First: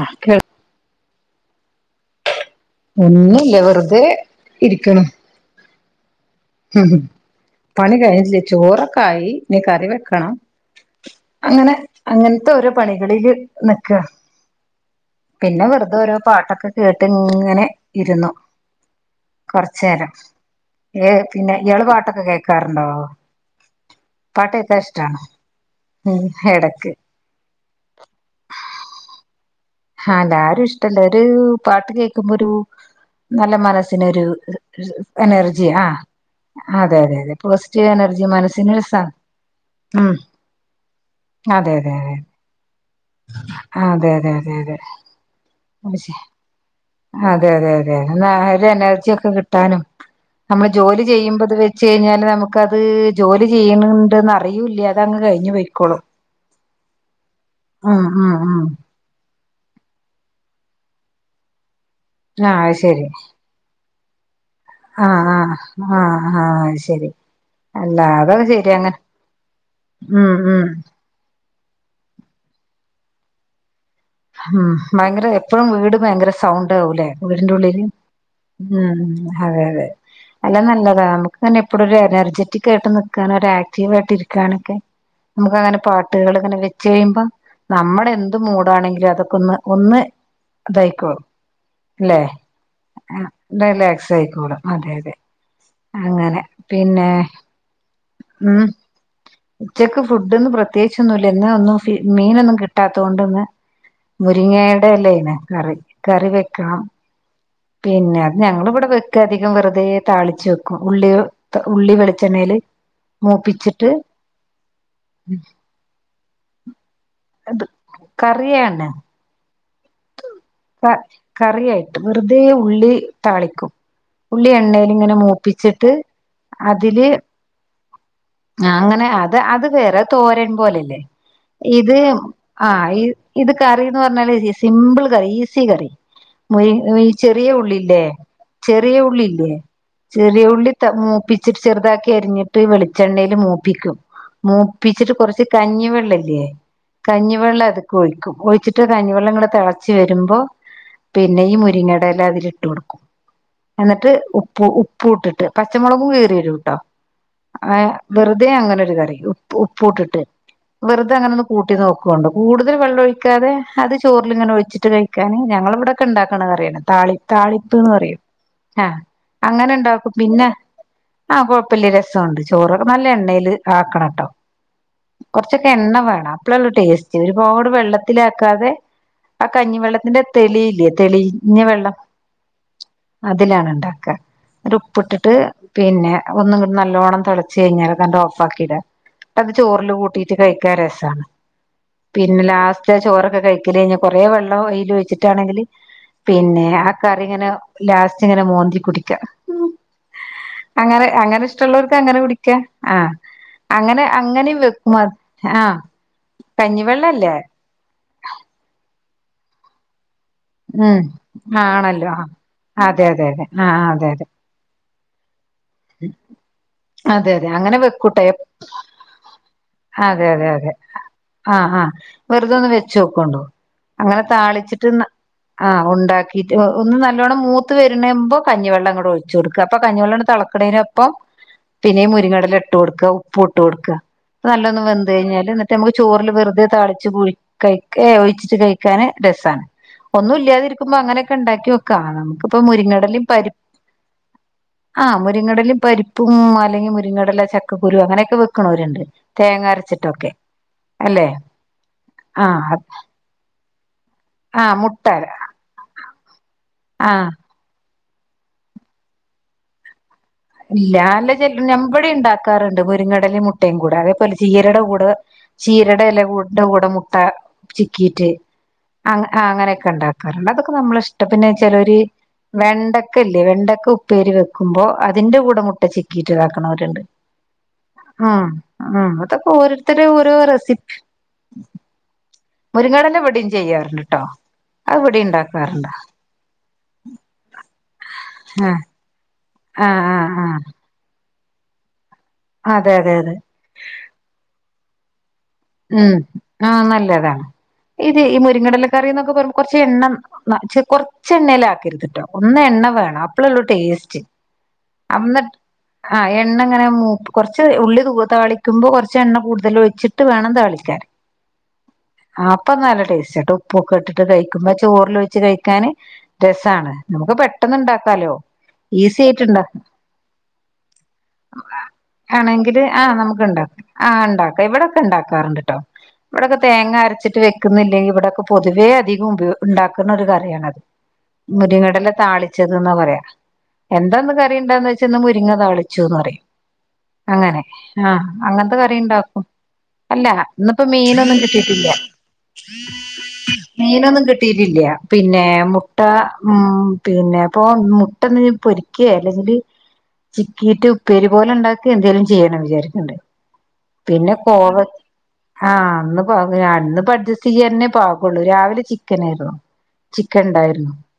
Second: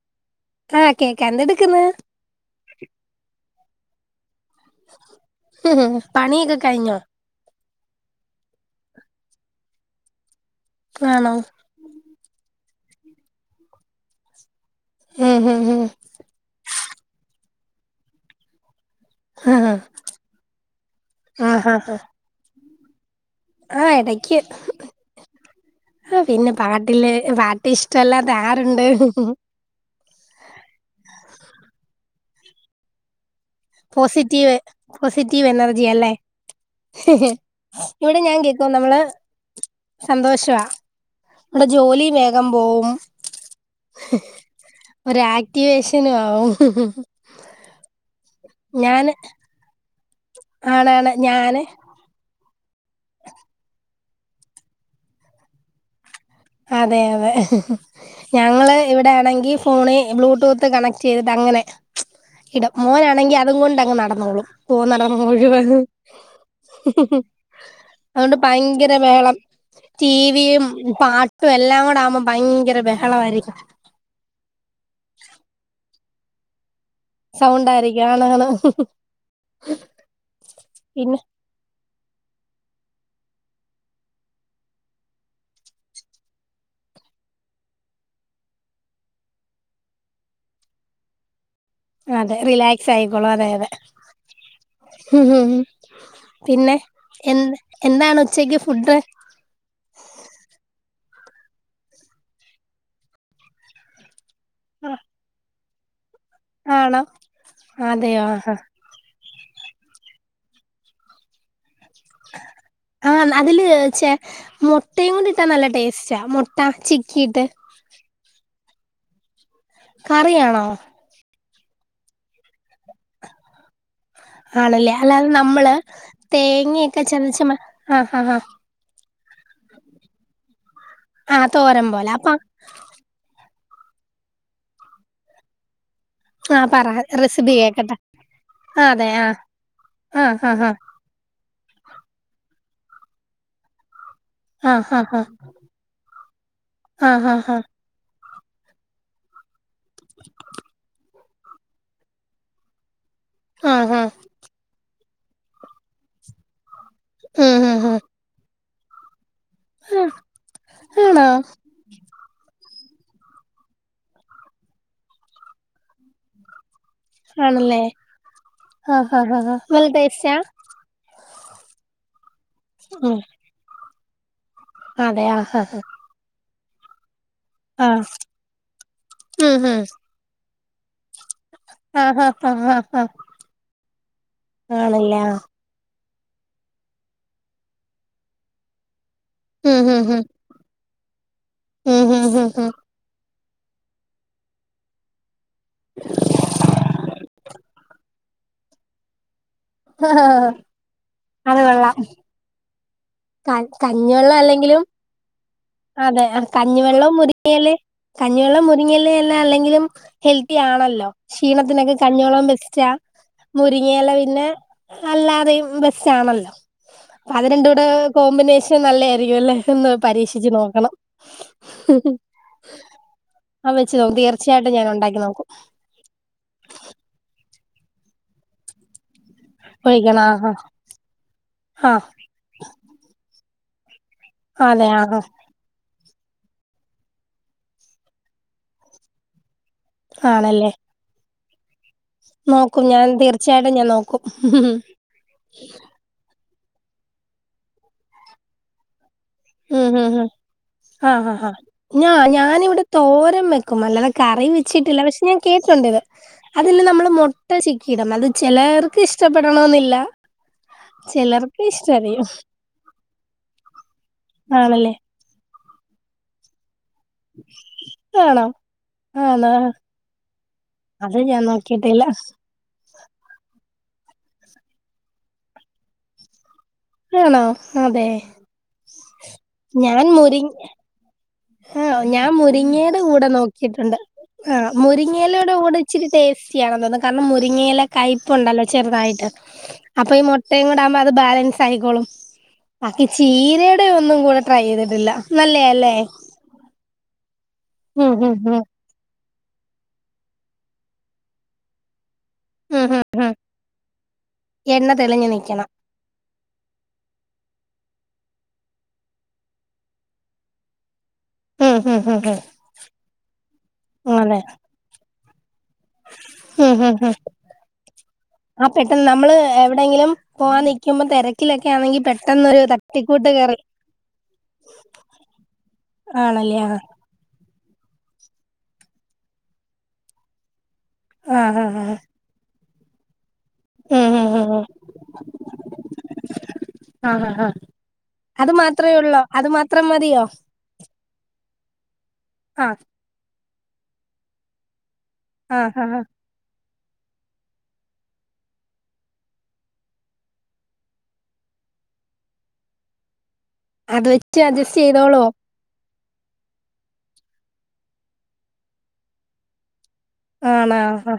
ആ കേ ആഹ കേക്ക എന്തെടുക്കന്ന് ഒന്നുംില്ല വെറുതെ ഇരിക്കണം ഉ ഉം പണി കഴിഞ്ഞില്ലേ ചോറൊക്കെ ആയി നീ കറി വെക്കണം ആണോ അങ്ങനെ അങ്ങനത്തെ ഓരോ പണികളില് നിക്ക ഉം ഹും പിന്നെ ഹും വെറുതെ ഓരോ പാട്ടൊക്കെ കേട്ട് ഇങ്ങനെ ഇരുന്നു ആഹ് കുറച്ചുനരം ഏ പിന്നെ ഇള് പാട്ടൊക്കെ കേൾക്കാറുണ്ടോ ആഹ ഇടക്ക് ആ ഉം പിന്നെ എടക്ക് പാട്ടില് പാട്ട് ഇഷ്ടമല്ലാ ആരുണ്ട് ആഹല്ല ആരും ഇഷ്ടല്ല ഒരു പാട്ട് കേൾക്കുമ്പോ ഒരു നല്ല മനസ്സിനൊരു പോസിറ്റീവ് പോസിറ്റീവ് എനർജിയ എനർജി ആ അല്ലേ അതെ അതെ അതെ പോസിറ്റീവ് ഇവിടെ എനർജി ഞാൻ കേക്കും നമ്മള് മനസ്സിന്സാണ് സന്തോഷവാ ഇവിടെ അതെ അതെ ജോലി അതെ വേഗം പോവും അതെ അതെ അതെ അതെ ഒരു ആക്ടിവേഷനും ആവും അതെ അതെ അതെ ആ ഒരു ഞാന് എനർജിയ ഒക്കെ കിട്ടാനും നമ്മള് ജോലി ആണാണ് ചെയ്യുമ്പത് ഞാന് വെച്ച് കഴിഞ്ഞാല് നമുക്ക് നമക്കത് ജോലി ചെയ്യണണ്ടന്ന് അറിയൂല്ല അത അങ്ങ് കഴിഞ്ഞഞ് പോയിക്കോളു അതെ അതെ ഉം ഞങ്ങള് ഇവിടെ ആണെങ്കിൽ ഫോണ് ബ്ലൂടൂത്ത് കണക്ട് ചെയ്തിട്ട് അങ്ങനെ ആ ഇടും അത് ശരി മോനാണെങ്കിൽ അതും കൊണ്ടങ്ങ് നടത്തും ആ പോന്നടം ആ മുഴുവന്ന് ആ ആ അത് ശരി അല്ല അതുകൊണ്ട് അതൊക്കെ ശരി ഭയങ്കര അങ്ങനെ വേളം ഉം ഉം ടിവിയും പാ ഇപ്പ എല്ലാം കൂടെ ആവ്പോ ഭയങ്കര ബഹളമായിയിരിക്കും ഉം ഭയങ്കര എപ്പഴും വീട് ഭയങ്കര സൗണ്ട് ആാവലേ വീടിന്റെറെ സൗണ്ട് ഉള്ളില് ആയിരിക്കും ആണാണ് ഉം അതെ അതെ അല്ല നല്ലതാണ് പിന്നെ നമുക്ക്ങ്ങനെ എപ്പോഴ ഒരു എനർജെറ്റിക് ആയിട്ട് നിക്കാൻ ആക്റ്റീവ് ആയിട്ട് ഇരിക്കാനൊക്കെ നമുക്ക് അങ്ങനെ പാട്ടുകൾ ഇങ്ങനെ വെച്ച് കഴിയുമ്പോ നമ്മുടെ എന്ത് മൂടാണെങ്കിലും അതൊക്കൊന്ന് ഒന്ന് ഇതയക്കോ അല്ലെ അതെ റിലാക്സ് ആ ആയിക്കോളും അതെ അതെ റിലാക്സ് ആയിക്കോളും അതെ അതെ അങ്ങനെ പിന്നെ പിന്നെ എ എന്താണ് ഉച്ചക്ക് ഉം ഫുഡ് ഉച്ചക്ക് ഫുഡ്ന്ന് പ്രത്യേകി ഒന്ന ഇ ഒന്നും മീനൊന്നും കിട്ടാത്തത് കൊണ്ട്ന്ന് മുരിങ്ങയുടെ അല്ല ല്ലേ കറി കറി വെക്കണം ആണോ പിന്നെ അതെയോ അത് ആഹ് ഞങ്ങിവിടെ വെ അധികം വെറുതെ താളിച്ചു വെക്കും ഉള്ളി ഉള്ളി വെളിച്ചെണ്ണയിൽ ആഹ അതില്ച്ചേ മുട്ടയുംകൂടി ഇട്ടാൻ നല്ല ടേസ്റ്റാ മുട്ട ചിക്കിട്ട് അത് കറിയാണ്. കറിയാണോ? ക കറിയായിട്ട് വെറുതെ ഉള്ളി താളിക്കും ഉള്ളി എണ്ണൽ ആണല്ലേ ഇങ്ങനെ അല്ലാതെ നമ്മള് മൂപ്പിച്ചിട്ട് തേങ്ങയൊക്കെ അതില് ചതച്ച് മ ആഹ് ആഹ് ആഹ് അങ്ങനെ - അത് വേറെ തോരൻ പോലല്ലേ ആഹ് തോരൻ ഇത് പോലെ അപ്പൊ ആ ഇത് - - കറി എന്ന് പറഞ്ഞാല് സിമ്പിൾ കറി ഈസി കറി ആഹ് പറ ചെറിയ റെസിപ്പി കേക്കട്ടെ ഉള്ളില്ലേ ചെറിയ അതെ ആഹ് ഉള്ളില്ലേ? ചെറിയ ആഹ് ഉള്ളി ആഹ് മൂപ്പിച്ചിട്ട് ചെറുതാക്കി അരിഞ്ഞിട്ട് വെളിച്ചെണ്ണൽ മൂപ്പിക്കും. ആഹ് ഹാ മൂപ്പിച്ചിട്ട് ഹാ കൊറച്ച് കഞ്ഞിവെള്ളല്ലേ ആഹ് ഹാ ഹാ കഞ്ഞിവെള്ളം അതക്കഴിക്കും. ഒഴിച്ചിട്ട് കഞ്ഞിവെള്ളംങ്ങടെ തിളച്ച വരുമ്പോ പിന്നെ ഈ മുരിങ്ങ ടെ എല അതിൽ ഇട്ട് കൊടുക്കും ആഹ് ഹാ എന്നിട്ട് ഉപ്പ് ഉ് ഇട്ടിട്ട് പച്ചമുളകും കയറിരുംട്ടോ ഉം അെ ഉം ഉം വെറുതെ അങ്ങനൊ ഒരു കറിയ ഉപ്പൂട്ടിട്ട് വെറുതെ ആണോ അങ്ങനെ ഒന്ന് കൂട്ടി നോക്കണ്ട് കൂടുതൽ വെള്ളമൊഴിക്കാതെ അത് ചോ ഇങ്ങനെിച്ചിട്ട കഴിക്കാാന്ഞങ്ങള ഇവിയൊക്കെണ്ടാക്കണ കറിണത് - - താളിപ്പ് ആണല്ലേ താളിപ്പ്ന്ന് പറയും ആഹ ആഹ് ഹാ ഹാ ഹാ അങ്ങനെ നല്ല ഉണ്ടാക്കും ടേസ്റ്റാ പിന്നെ ആഹ് കുഴപ്പമില്ല രസമുണ്ട് ചോറ് നല്ല ഉം എണ്ണേല്ആക്കണംട്ടോ. അതെ ആഹ് ഹാ കൊറച്ചൊക്കെ ഹാ എണ്ണ വേണം അപ്പളെള്ള ടേസ്റ്റ് ഒരുപാട് ആഹ് വെള്ളത്തില ആാക്കാതെ ആ ഉം ഹും കഞ്ഞിവെള്ളത്തിന്റെ തെളിയില്ലയേ തെളിഞ്ഞ വെള്ളം ആഹ് ഹാ ഹാ ഹാ ഹാ അതിലാണ് ഉണ്ട ക്കെ ആണല്ലേ ഉപ്പിട്ടിട്ട് ആഹ് പിന്നെ ഒന്നും കിട്ട നല്ലോണ്ണം തിളച്ച്ച് കഴിഞ്ഞാല് തന്റെ ഓഫ്ക്കിടാ അത് ഉം ചോറിൽ ഹും ഹും കൂട്ടിട്ട് കഴിക്കാ രസാണ് ഉം ഹും പിന്നെ ഹും ഹും ലാസ്റ്റ് ചോറൊക്കെ കഴിക്കല് കഴിഞ്ഞ കുറേ വെള്ളം വൽ ഒഴിച്ചിട്ടാണെങ്കിൽ പിന്നെ ആ കറിങ്ങനെ ലാസ്റ്റ് ങ്ങനെ മോന്തി കുടിക്കാ ച ഹ ഹാ ആ അങ്ങനെ ഇഷ്ടമുള്ളവർക്ക് അങ്ങനെ കുടിക്കാ ആഹ ക അങ്ങനെ കഞ്ഞിവെള്ളം അങ്ങനെ അല്ലെങ്കിലും വെക്കും അത് അ അതെ കഞ്ഞിവെള്ളം മുരിങ്ങല് കഞ്ഞിവെള്ളം മുരിങ്ങല് എല്ലാം അല്ലെങ്കിലും ഹെൽത്തി ഉം ആണല്ലോ ക്ഷീണത്തിനൊക്കെ ആണല്ലോ ആഹ് കഞ്ഞോളം ബെസ്റ്റാ അതെ അതെ അതെ ആഹ് അതെ മുരിങ്ങല അതെ പിന്നെ - അല്ലാതെയു. ബെസ്റ്റ് ആണല്ലോ അതെ അ അത് അതെ രണ്ട അങ്ങനെ കൂടെ വെക്കൂട്ടെ കോമ്പിനേഷൻ നല്ലതായിരിക്കുംല്ലേ അതെ പരീക്ഷ അതെ അതെ ആഹ് ആഹ് വെറുത ഒന്ന് വെച്ച നോക്കണ്ടു ആ വെച്ച് നോക്കും അങ്ങനെ തീർച്ചയായിട്ടും ഞാൻ താളിച്ചിട്ട് ഉണ്ടാക്കി നോക്കും ആഹ ഉണ്ടാക്കിട്ട് ഒന്ന് നല്ലോണ്ണം മൂ വരുബേകഞ്ഞിവെള്ളങ്ങട് ഒഴിച്ചു കൊട്ക്ക അപ്പ കഞ്ഞിവെള്ള ഒഴിക്കണം അ ആഹാ കക്കടേനൊപ്പം ആ പിന്നേ മുരിങ്ങടല ഇട്ട് കൊടുക്ക ഉപ്പ ഇട്ട് കൊടുക്ക നല്ലൊന്നും അതെ വന്ത് ആഹാ കഴിഞ്ഞല് എന്നിട്ട് നമുക്ക് ചോറിൽ വെറുതെ താളിച്ച് ക ഒഴിച്ചിട്ട് കഴിക്കാന് രസാണ്. ഒന്നും ഇല്ലാതി ആണല്ലേ ഇരിക്കുമ്പോ അങ്ങനെൊക്കെണ്ടാക്കി നോക് നമുക്കിപ്പോ നോക്കും ഞാൻ മുരിങ്ങടലും തീർച്ചയായിട്ടും ഞാൻ നോക്കും പരിആ മുരിങ്ങടലും പരിപ്പും അല്ലെങ്കിൽ മുരിങ്ങടല ചക്കുരു അങ്ങനെയൊക്കെ വെകണോര്‌ണ്ട് ഉം ഹ ആ് ഹ ഞാ ആ ഞാനിവിടെ തോരം വെ ക്കും അല്ലാതെ കറി ആ വെച്ചിട്ടില്ല മുട്ട പക്ഷെ ഞാൻ കേട്ടുണ്ട് ഇത് അതിെ നമ്മള് ആ മുട്ട ഇട അത് ചെലർക്ക് ഇഷ്ടപ്പെടണമെന്നില്ല. ഇല്ല നല്ല ചെ ഞമ്മുടെ ഉണ്ടാക്കാറുണ്ട് മുരുങ്ങടലും മുട്ടയും കൂടെ അത ല ചീരയുടെ ആണല്ലേ കൂടെ ചീരയുടെ എല്ല കൂടിന്റെ കൂടെ മുട്ട ചിക്കിയിട്ട് ആണോ അ ആണോ അങ്ങനെയൊക്കെ ഉണ്ടാക്കാറുണ്ട് അതൊക്കെ അത് നമ്മളിഷ്ടം ഞാൻ പിന്നെ ചെലര് നോക്കിയിട്ടില്ല വെണ്ടക്കല്ലേ വെണ്ടക്ക ഉപ്പേരി വെക്കുമ്പോ അതിന്റെ കൂടെ മുട്ട ചക്കീട്ട്താക്ക ണ്ട് ആണോ അതെ മ് മ് അതപ്പോ ഓരോരുത്തരു ഞാൻ ഓരോ മുരി റെസിപ്പി ആഹ് ഞാൻ മുരിങ്ങയുടെ മുരിങ്ങാടല കൂടെ ഇവിടെയും നോക്കിയിട്ടുണ്ട്. ചെയ്യാറുണ്ട് ട്ടോ ആഹ അത് ഇവിടെ മുരിങ്ങയിലോടെ കൂടെ ഉണ്ടാക്കാറുണ്ട് ഇച്ചിരി ടേസ്റ്റിയാണ തോന്നുന്നത് കാരണം മുരിങ്ങയില കയപ്പ ഉണ്ടല്ലോ ആഹ് ചെറുതായിട്ട്. ആഹ് അപ്പൊ ഈ ആഹ് ആഹ് മുട്ടയും കൂടെ ആകുമ്പോ അത് ബാലൻസ് ആയിക്കോളും. അതെ ഈ അതെ അതെ ചീരടെ ഒന്നും കൂടെ ട്രൈ ചെയ്തിട്ടില്ല. നല്ലെ ആല്ലേ? ഉം ആഹ് നല്ലതാണ്. ഇത് ഈ ഉം മുരിങ്ങടലക്കറിന്നൊ കുറച്ച് എണ്ണം, കൊറച്ച എണ്ണയിൽ ആക്കരുത്ട്ടോ? ഒന്ന് ഉം എണ്ണ ഉം വേണം ഉം അപ്പളൊള്ളൂ ടേസ്റ്റ്. എണ്ണ തെളിഞ്ഞു അന്ന്‌ട്ട് നിക്കണം ആ എണ്ണങ്ങനെ മൂപ്പ് കൊറച്ച് ഉള്ളി തുവ താളിക്കുമ്പോ, കൊറച്ചെണ്ണ കൂടുതൽ ഒഴിച്ചിട്ട് വേണം താളിക്കാന് ഉം ഉം ഉം അപ്പൊ നല്ല ടേസ്റ്റ് ആട്ടോ. ഉപ്പൊക്കെ ഉം ഇട്ടിട്ട് അതെ കഴിക്കുമ്പോ ചോറി ലൊഴിച്ച് കഴി ക്കാന് ഉം രസാണ്. ഉം ഉം നമുക്ക് പെട്ടന്ന് ണ്ടാക്കാലോ? ഈസി ആയിട്ട്ണ്ട എവിടെങ്കിലും പോവാൻ നിക്കുമ്പോ, തെ രക്കിലൊക്കെ ആന്നെങ്കി പെട്ടന്നൊരു ആണെങ്കില് തട്ടിക്കൂട്ട് കറി. ഇവിടെക്കെണ്ടാക്കാറ്ണ്ട് ട്ടോ, ഇവിടൊക്കെ ആഹ് തേങ്ങ അരച്ചിട്ട് വെ ക്കുന്നില്ലെങ്കി, ഇവിടൊക്കെ പൊതുവേ അധികം ണ്ടാക്കുന്ന ഒരു കറിയണത് ആഹ് ആഹ് ആഹ് മുരിങ്ങടല താളി ച്ചത് ന്നാ പറയാ. ഉം ഉം എന്താന്ന് ഉം കറി ഉം എന്താന്ന്‌ ച്ചാ മുരിങ്ങ തളിച്ചൂന്ന് പറയും. ആഹ് ആഹ് അങ്ങനെ ആഹ അത് അങ്ങനത്തെ മാത്രേ ഉള്ളോ കറിണ്ടാക്കും. അത് മാത്രം മതിയോ അല്ല ഇന്ന്പ്പോ മീനൊന്നും കിട്ടി ഇല്ല. ആഹ് മീനൊന്നും കിട്ടീട്ടില്ല. പിന്നെ ആഹ് മുട്ട ആഹ് ഉം പിന്നെ പ്പൊ മുട്ടൊന്നു പൊരിക്കെ അല്ലെങ്കില് ചിക്കിട്ട് ഉപ്പേരി പോലെ ണ്ടാക്കെ എന്തെലും ചെയ്യണം വിചാരിക്ണ്ട്‌. അത് പിന്നെ വെച്ച് കോവ അഡ്ജസ്റ്റ് ചെയ്തോളോ ആഹ ന്ന്പോന്ന് അഡ്ജസ്റ്റ് ചെയ്യന്നെ പ്പൊ ആ കൊള്ളു. രാവിലെ ചിക്കനേർന്നു. ചിക്കൻ ആണോ ണ്ടായിരുന്നു. ആഹ്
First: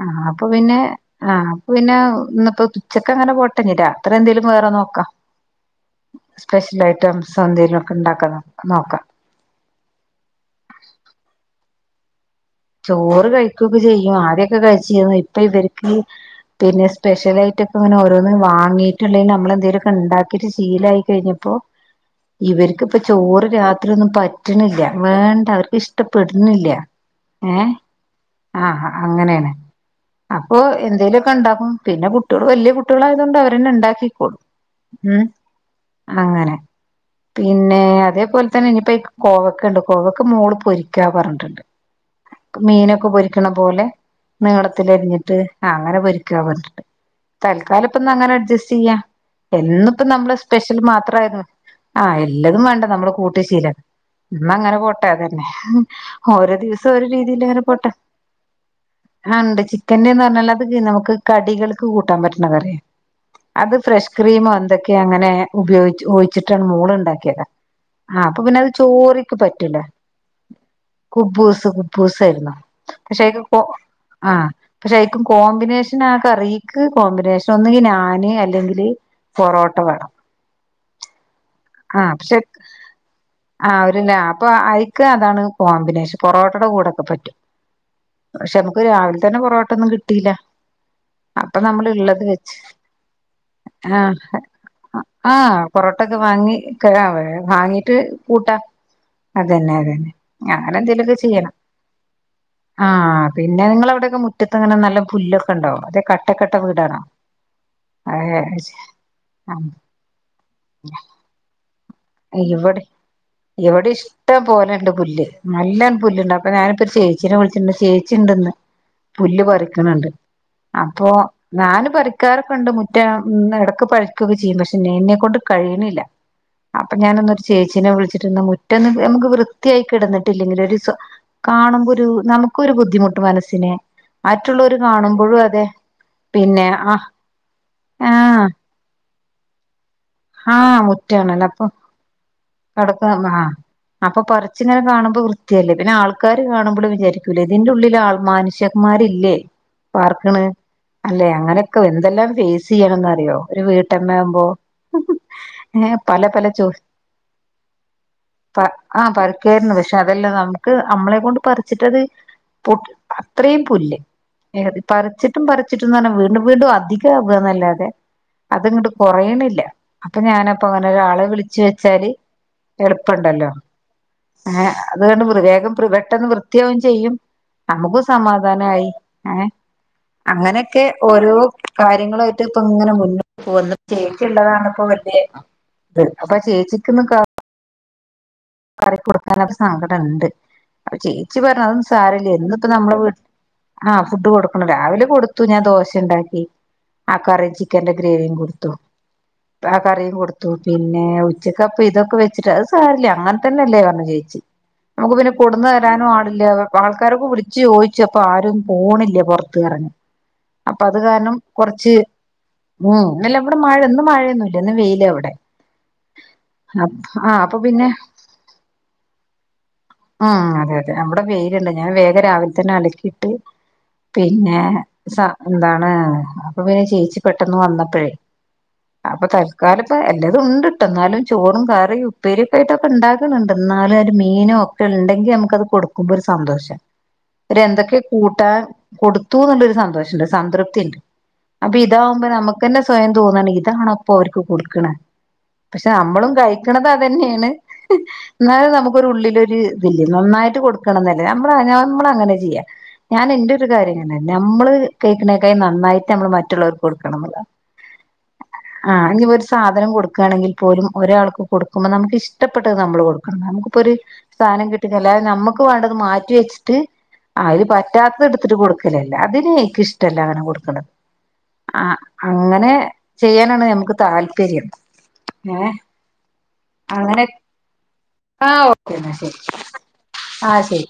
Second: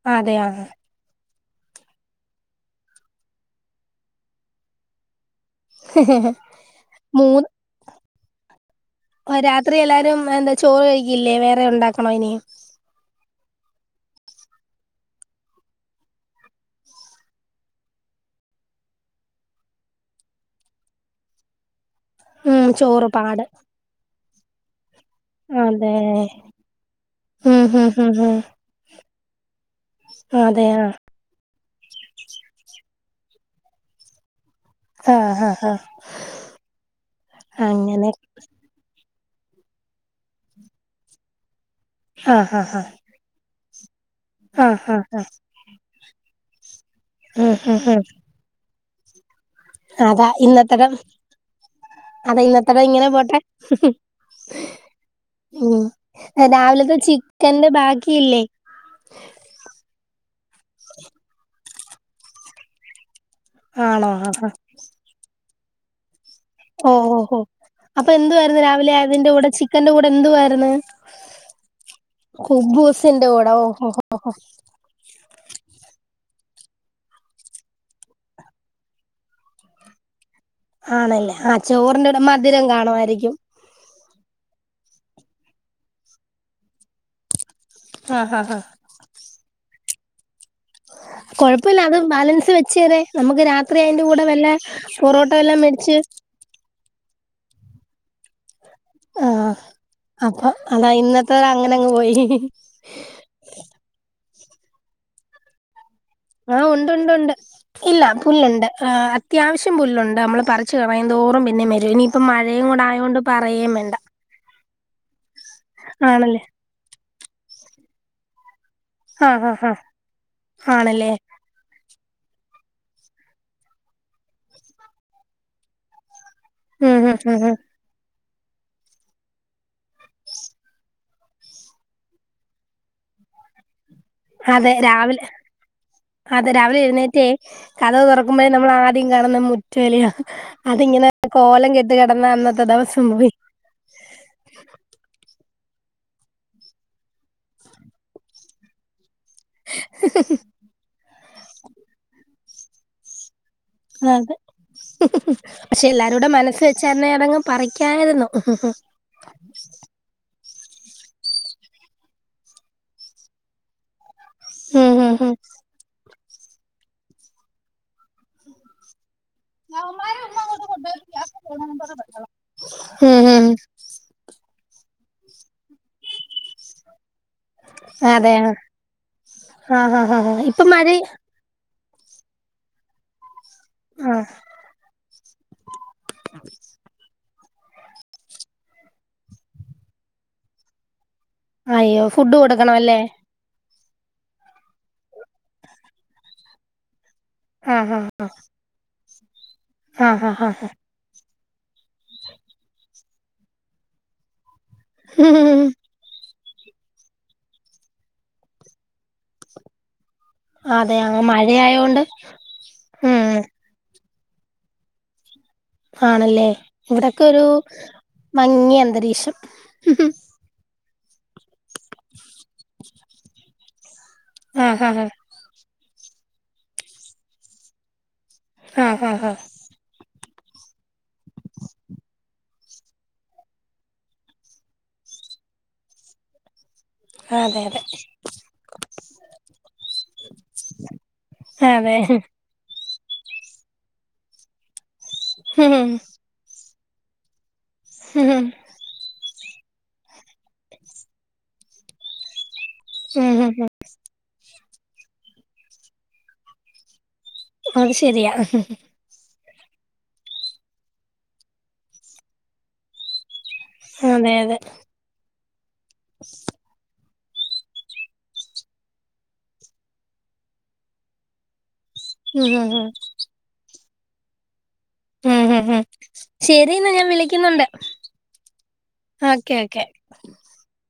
ആ അതെ അപ്പൊ ആഹ് പിന്നെ ആഹ് അപ്പ പിന്നെ ഇന്ന് പ്പോച്ചക്കെ അങ്ങനെ പോട്ടെ ഞ്ഞി രാത്രി എന്തേലും വേറെ നോക്കാ. സ്പെഷ്യൽ ഐറ്റം, മൂ സൗന്ദര്യക്കെ ഉണ്ടാക്കാ നോക്കാ. രാത്രി എല്ലാരും എന്താ ചോറ് കഴിക്കില്ലേ? വേറെ ഉണ്ടാക്കണോ ഇനി? ചോറ് കഴിക്കൊക്കെ ചെയ്യും. ആദ്യക്കെ കഴിച്ചിന്നു. ഇപ്പൊ ഇവർക്ക് പിന്നെ സ്പെഷ്യലായിട്ട് റ്റ് പ്പൊ ഓരോന്ന് ങ്ങനെ വാങ്ങീട്ടും, ല്ലെങ്കിനമ്മൾ എന്തെലൊക്കെ ണ്ടാക്കിട്ട് സീലായി കഴിഞ്ഞപ്പോ ഉം ഇവര്ക്കിപ്പ പാട് ചോറ് രാത്രി ഒന്നും പറ്റണില്ല വേണ്ട അവർക്ക് ഇഷ്ടപ്പെടുന്നില്ല. ഹും, ഏ ഹും, ഹും. ആഹ് അങ്ങനെയാണ്. അപ്പൊ എന്തേലൊ ക്കെ ണ്ടാക്കും. പിന്നെ കുട്ടിയെള്, വല്ലിയെ കുട്ടിയേളാ യതുകൊണ്ട് അവരന്നെ ണ്ടാക്കിക്കോളും. ഉം. ആഹ് ആഹ് ആഹ് അങ്ങനെ പിന്നെ അങ്ങനെ അതേപോലെ തന്നെ നിപ്പ കോവക്കണ്ട് കോവക്ക മോള് പൊരിക്കാ പറഞ്ഞിട്ടുണ്ട്. ആഹ് ആഹ് മീനൊക്കെ പൊരിക്കണ പോലെ ആഹ് ആഹ് ആഹ് ആഹ് നീളത്തിലര്ഞ്ഞിട്ട്, അങ്ങനെ പൊരിക്കാ പറഞ്ഞിട്ട്ണ്ട് ഉം ഉം തൽക്കാല ഉം പ്പന്നങ്ങനെ അഡ്ജസ്റ്റ് യ്യാ. എന്നുപ്പ അതാ നമ്മള് സ്പെഷ്യൽ ഇന്നത്തടം മാത്ര ആയ ത് ആഹ് അതാ എല്ലതും ഇന്നത്തടം വേണ്ട ഇങ്ങനെ നമ്മള് പോട്ടെ കൂട്ടി ശീലം. ഇന്ന ങ്ങനെ പോട്ടെ അതെന്നെ ഉം ഓരോ ദിസം ത രാവിലത്തെ ഒരു രീതിലങ്ങനെ ചിക്കന്റെ പൊട്ടെ ബാക്കിയില്ലേ ആ ണ്ട് ചിക്കൻന്റെറെന്നർഞ്ഞാൽ അത് ടി നമ്ക്ക് കടികൾക്ക് ക് ക്കൂട്ടാൻ പറ്റണ കറിയ. അത് ഫ്രഷ് ആണോ ആഹ് ക്രീമോ ന്തൊക്കെ അങ്ങനെ ഉപയോഗിച്ച് ഒയ് ച്ചിട്ടാണ് ഓ മോള് ഓ ഓ ണ്ടാക്കിയത ആഹ് അപ്പൊ എന്തുവായിരുന്നു പിന്നവ് രാവിലെ അതിന്റെ ചോറിക്ക് കൂടെ പറ്റൂല ചിക്കന്റെ കൂടെ എന്തുവായിരുന്നു കുബ്ബൂസ് കുബ്ബൂസേര്ന്നു. പക്ഷെ കുബൂസിന്റെ അയ്ക്ക് കൂടെ കൊ ഓ ഓ അ പക്ഷെ കോമ്പിനേഷൻ ആകറീക്ക് കോമ്പിനേഷൻ ഒന്നങ്കി നാന് അല്ലെങ്കില്. പൊറോട്ട വേണം. ആണല്ലേ? ആ ചോറിന്റെ ആഹ. കൂടെ പക്ഷെ, മധുരം കാണുമായിരിക്കും ആ അവര്ന്ന്‌ അപ്പൊ ആ ക്ക താണ് കോമ്പിനേഷൻ പൊറോട്ടടെ കൂടെക്കെ പറ്റും. ആഹ് ആഹ് പക്ഷെ ആഹ് മക്ക് രാവിൽതന്നെ പൊറോട്ടൊന്നും കിട്ടില്ല. [inaudible] കുഴപ്പില്ല അത് ബാലൻസ് വെച്ചേരെ, നമുക്ക് രാത്രി അതിന്റെ ആഹ് കൂടെ വല്ല പൊറോട്ട ആഹ് വല്ലോം മേട്ച്ച്. പൊറോട്ടൊക്കെ വാങ്ങി ക വാങ്ങിട്ട് കൂട്ടാ. ആഹ് അതന്നെ, അതന്നെ അപ്പൊ അങ്ങനെ അതാ എന്തേലൊക്കെ ഇന്നത്തെ ചെയ്യണം. അങ്ങനങ്ങ് പോയി ആഹ പിന്നെ നി ങ്ങളവിടെക്കെ മുറ്റത്ത്ങ്ങനെ നല്ല പുല്ലൊക്കെ ണ്ടോ? ആഹ് ഉണ്ട് ഉണ്ട് ഉണ്ട് ഇല്ല ഏഹ് പുല്ലുണ്ട്അ ആ അത്യാവശ്യം പുല്ലുണ്ട് നമ്മൾ പറിച്ചു കളയുന്തോറും ഇവിടെ പറയേം ഇവിടെ വേണ്ട ഇഷ്ട പോലെണ്ട് പുല്ല് ആണല്ലേ നല്ലപുല്ല്ണ്ട് ഞാനെപ്പോ ചേച്ചിനെവിളിച്ചിട്ടണ്ട് ചേച്ചിണ്ട്ന്ന് പുല്ല് ആഹ് ആഹ് ആഹ് പറിക്കണണ്ട് അപ്പൊ ആണല്ലേ ഞാന് പറി പണിക്കാരൊക്കെണ്ട് മുറ്റം ഇടക്ക് പറിക്കുകൊക്കെ ചെയ്യും പക്ഷെ എന്നെക്കകൊണ്ട് കഴിയിണില്ല അപ്പൊ ഉം ഉം ഞാനിന്നൊ ഉം രു ഉം ചേച്ചീനെ വിളിച്ചിട്ട് മുറ്റൊന്ന് നമുക്ക് വൃത്തിയായി കിടന്നി ട്ടില്ലെങ്കിൽ ഒരു സു കാണുമ്പോ ഒരു നമുക്കൊരു ബുദ്ധിമുട്ടു മനസ്സിനെ മറ്റുള്ളവര് കാണുമ്പോഴും അതെ അത് പിന്നെ രാവിലെ ആ എഴുന്നേറ്റേ കഥക് ആ തുറക്കുമ്പോഴേ നമ്മൾ ആദ്യം കാണുന്ന മുറ്റലിയ ആ അതിങ്ങനെ കോലം കെട്ട്കിടന്നഅന്നത്ത കിടക്ക ആഹ് അപ്പൊ പറിച്ചിങ്ങനെ കാണുമ്പോ വൃത്തി കൃത്യല്ലേ പിന്നെ ആൾക്കാര് കാണുമ്പോഴും വിചാരിക്കൂലേ ഇതിന്റെ ഉള്ളിൽ ആ മനുഷ്യന്മാരില്ലേ പാർക്ക്ണ് അല്ലെ അങ്ങനെയൊക്കെ എന്തെല്ലാം ഫേസ് ചെയ്യണം അറിയോ ഒരു വീട്ടമ്മ അതെ ആവുമ്പോ പക്ഷെ ഏ പല എല്ലാരൂടെ പല മനസ്സ് ചോ വെച്ചായിരുന്നെ അതങ്ങ് പറിക്കായിരുന്നു ആഹ പരുക്കായിരുന്നു പക്ഷെ അതെല്ലാം നമുക്ക് നമ്മളെ കൊണ്ട് പറിച്ചിട്ടത് പു അത്രയും പുല്ല് ഉം ഉം ഉം പറിച്ചിട്ടും പറിച്ചിട്ടുംന്ന് പറഞ്ഞാ വീണ്ടും വീണ്ടും അധിക ആവുകന്നല്ലാതെ അതങ്ങട്ട് കൊറയണില്ല അപ്പൊ ഞാനപ്പോ അങ്ങനെ ഒരാളെ വിളിച്ചു വെച്ചാല് ഉം ഉം എളുപ്പണ്ടല്ലോഏ അത്കണ്ട് മൃതകം പെട്ടെന്ന് വൃത്തിയാവെയും ചെയ്യും നമുക്കും അതെ ആ സമാധാനയി ഏഹ ആഹ് ആഹ് ആഹ് ഇപ്പൊ അങ്ങനെയൊക്കെ മഴ ഓരോ കാര്യങ്ങളായിട്ട് ഇപ്പ ഇങ്ങനെ മുന്നോ ഒന്നു ആ ചേച്ചിള്ളതാണ് ഇപ്പോ വലിയഇത് ഇന്ന് അപ്പൊ ചേച്ചി കറി കൊടുക്കാനരു സങ്കടം ഉണ്ട് അ ചെയ്യ് ഉമ്മച്ചി പറഞ്ഞ അതൊന്നും അയ്യോ സാരല്ലേ ഫുഡ് ഇന്നും കൊടുക്കണം ഇപ്പൊനമ്മളെ അല്ലേ വീട്ടി ആഹ് ഫുഡ് കൊടുക്കണം രാവിലെ കൊടുത്തു ഞാൻ ദോശണ്ടാക്കി ആ കറി ചിക്കന്റെ ആഹ് ആഹ് ഗ്രേവിയും കൊടുത്തു ആ കറിയും ആഹ് ആഹ് കൊടുത്തു ആഹ് പിന്നെ ഉച്ചകപ്പ് ഇതൊക്കെ വെച്ചിട്ട് അത് സാരില്ല അങ്ങനെ തന്നെ അല്ലേ പറഞ്ഞു ചേച്ചി നമുക്ക് പിന്നെ ഉം കൊടുന്ന് തരാനും ആളില്ല ആൾക്കാരൊക്കെ വിളിച്ചു ചോദിച്ചു അപ്പൊ ആരും പോണില്ലാ പുറത്ത് കറങ്ങാൻ അപ്പൊ അതെ അത് ആ കാരണം കുറച്ച് മഴയായോണ്ട് ഉം ഇല്ല അവിടെ മഴ ഇന്ന് മഴ ഇന്ന് വെയിലാ ഇവിടെ ആണല്ലേ ഇവിടൊക്കെ ആ ഒരു അപ്പൊ പിന്നെ മങ്ങിയ അന്തരീക്ഷം നമ്മടെ വെയിലണ്ട് ഞാൻ വേഗം രാവിലെ തന്നെ അലക്കിയിട്ട് സാ പിന്നെ ആഹ് ആഹ് സർ എന്താണ് അപ്പൊ പിന്നെ ചേച്ചി പെട്ടെന്ന് വന്നപ്പോഴേ ആഹ് അപ്പൊ ആഹ് ആഹ് തൽക്കാല എല്ലതും ഉണ്ട്ട്ടൊ എന്നാലും ചോറും കറിഉപ്പേരി ഏട്ടൊക്കെ ഇണ്ടാക്ണ് ണ്ട് എന്നാലും ഒരു മീനും ഒക്കെ ഉണ്ടെങ്കിൽ നമുക്കത് കൊടുക്കുമ്പോ ഒരു സന്തോഷാ ഒരു അതെ അതെ എന്തൊക്കെ കൂട്ടാൻ കൊടുത്തൂന്ന് ഇള്ള സന്തോഷണ്ട് സംതൃപ്തി ഉണ്ട് അപ്പൊ അതെ ഇതാവുമ്പോ നമുക്ക്ന്നെ സ്വയം തോന്നാണ് ഇതാണോ അപ്പൊ അവർക്ക് കൊടുകണ് പക്ഷെ ഉം നമ്മളും കഴിക്കണുന്നത് അത് തന്നെണ് എന്നാലും നമുക്കൊരു ഉള്ളില്ഒരു ഇത് നന്നായിട്ട് കൊടുക്കണംഎന്നനെ നമ്മളങ്ങനെ ചെയ്യാം ഞാൻ എന്റെറ ഒരു കാര്യം നമ്മൾ കേഴി ക്കുന്നേക്കാ നന്നായിട്ട് നമ്മളൾ മറ്റുള്ളവർക്ക് കൊടുക്കും അത് ശരിയാ ആ സാധനം കൊടുക്കുകയാണെങ്കിൽ പോലും ഒരാൾക്ക് കൊടുക്കുമ്പോ നമുക്ക്ഇഷ്ട്ടപ്പെട്ടത് നമ്മൾകൊടു നമുക്കിപ്പൊ ഒരു അതെ അതെ സാനം കിട്ടി അല്ലാതെ നമ്മക്ക് വേണ്ടത് മാറ്റി വെച്ചിട്ട് അര് പറ്റാത്തത് എടുത്തിട്ട് കൊടുക്കലല്ലേ അതിന് എനിക്ക് ഇഷ്ടല്ല അങ്ങനെ കൊടുക്കണത് ആ ഉം അങ്ങനെ ഉം ഉം ചെയ്യാനാണ് നമുക്ക് താൽല്പര്യം ഉം ഹ ഉ ശരിന്ന് ഞാൻ വിളിക്കുന്നുണ്ട് ആഹ ഓക്കേ എന്നാ ശരി ഓക്കെ ഓക്കെ ആഹ ശരി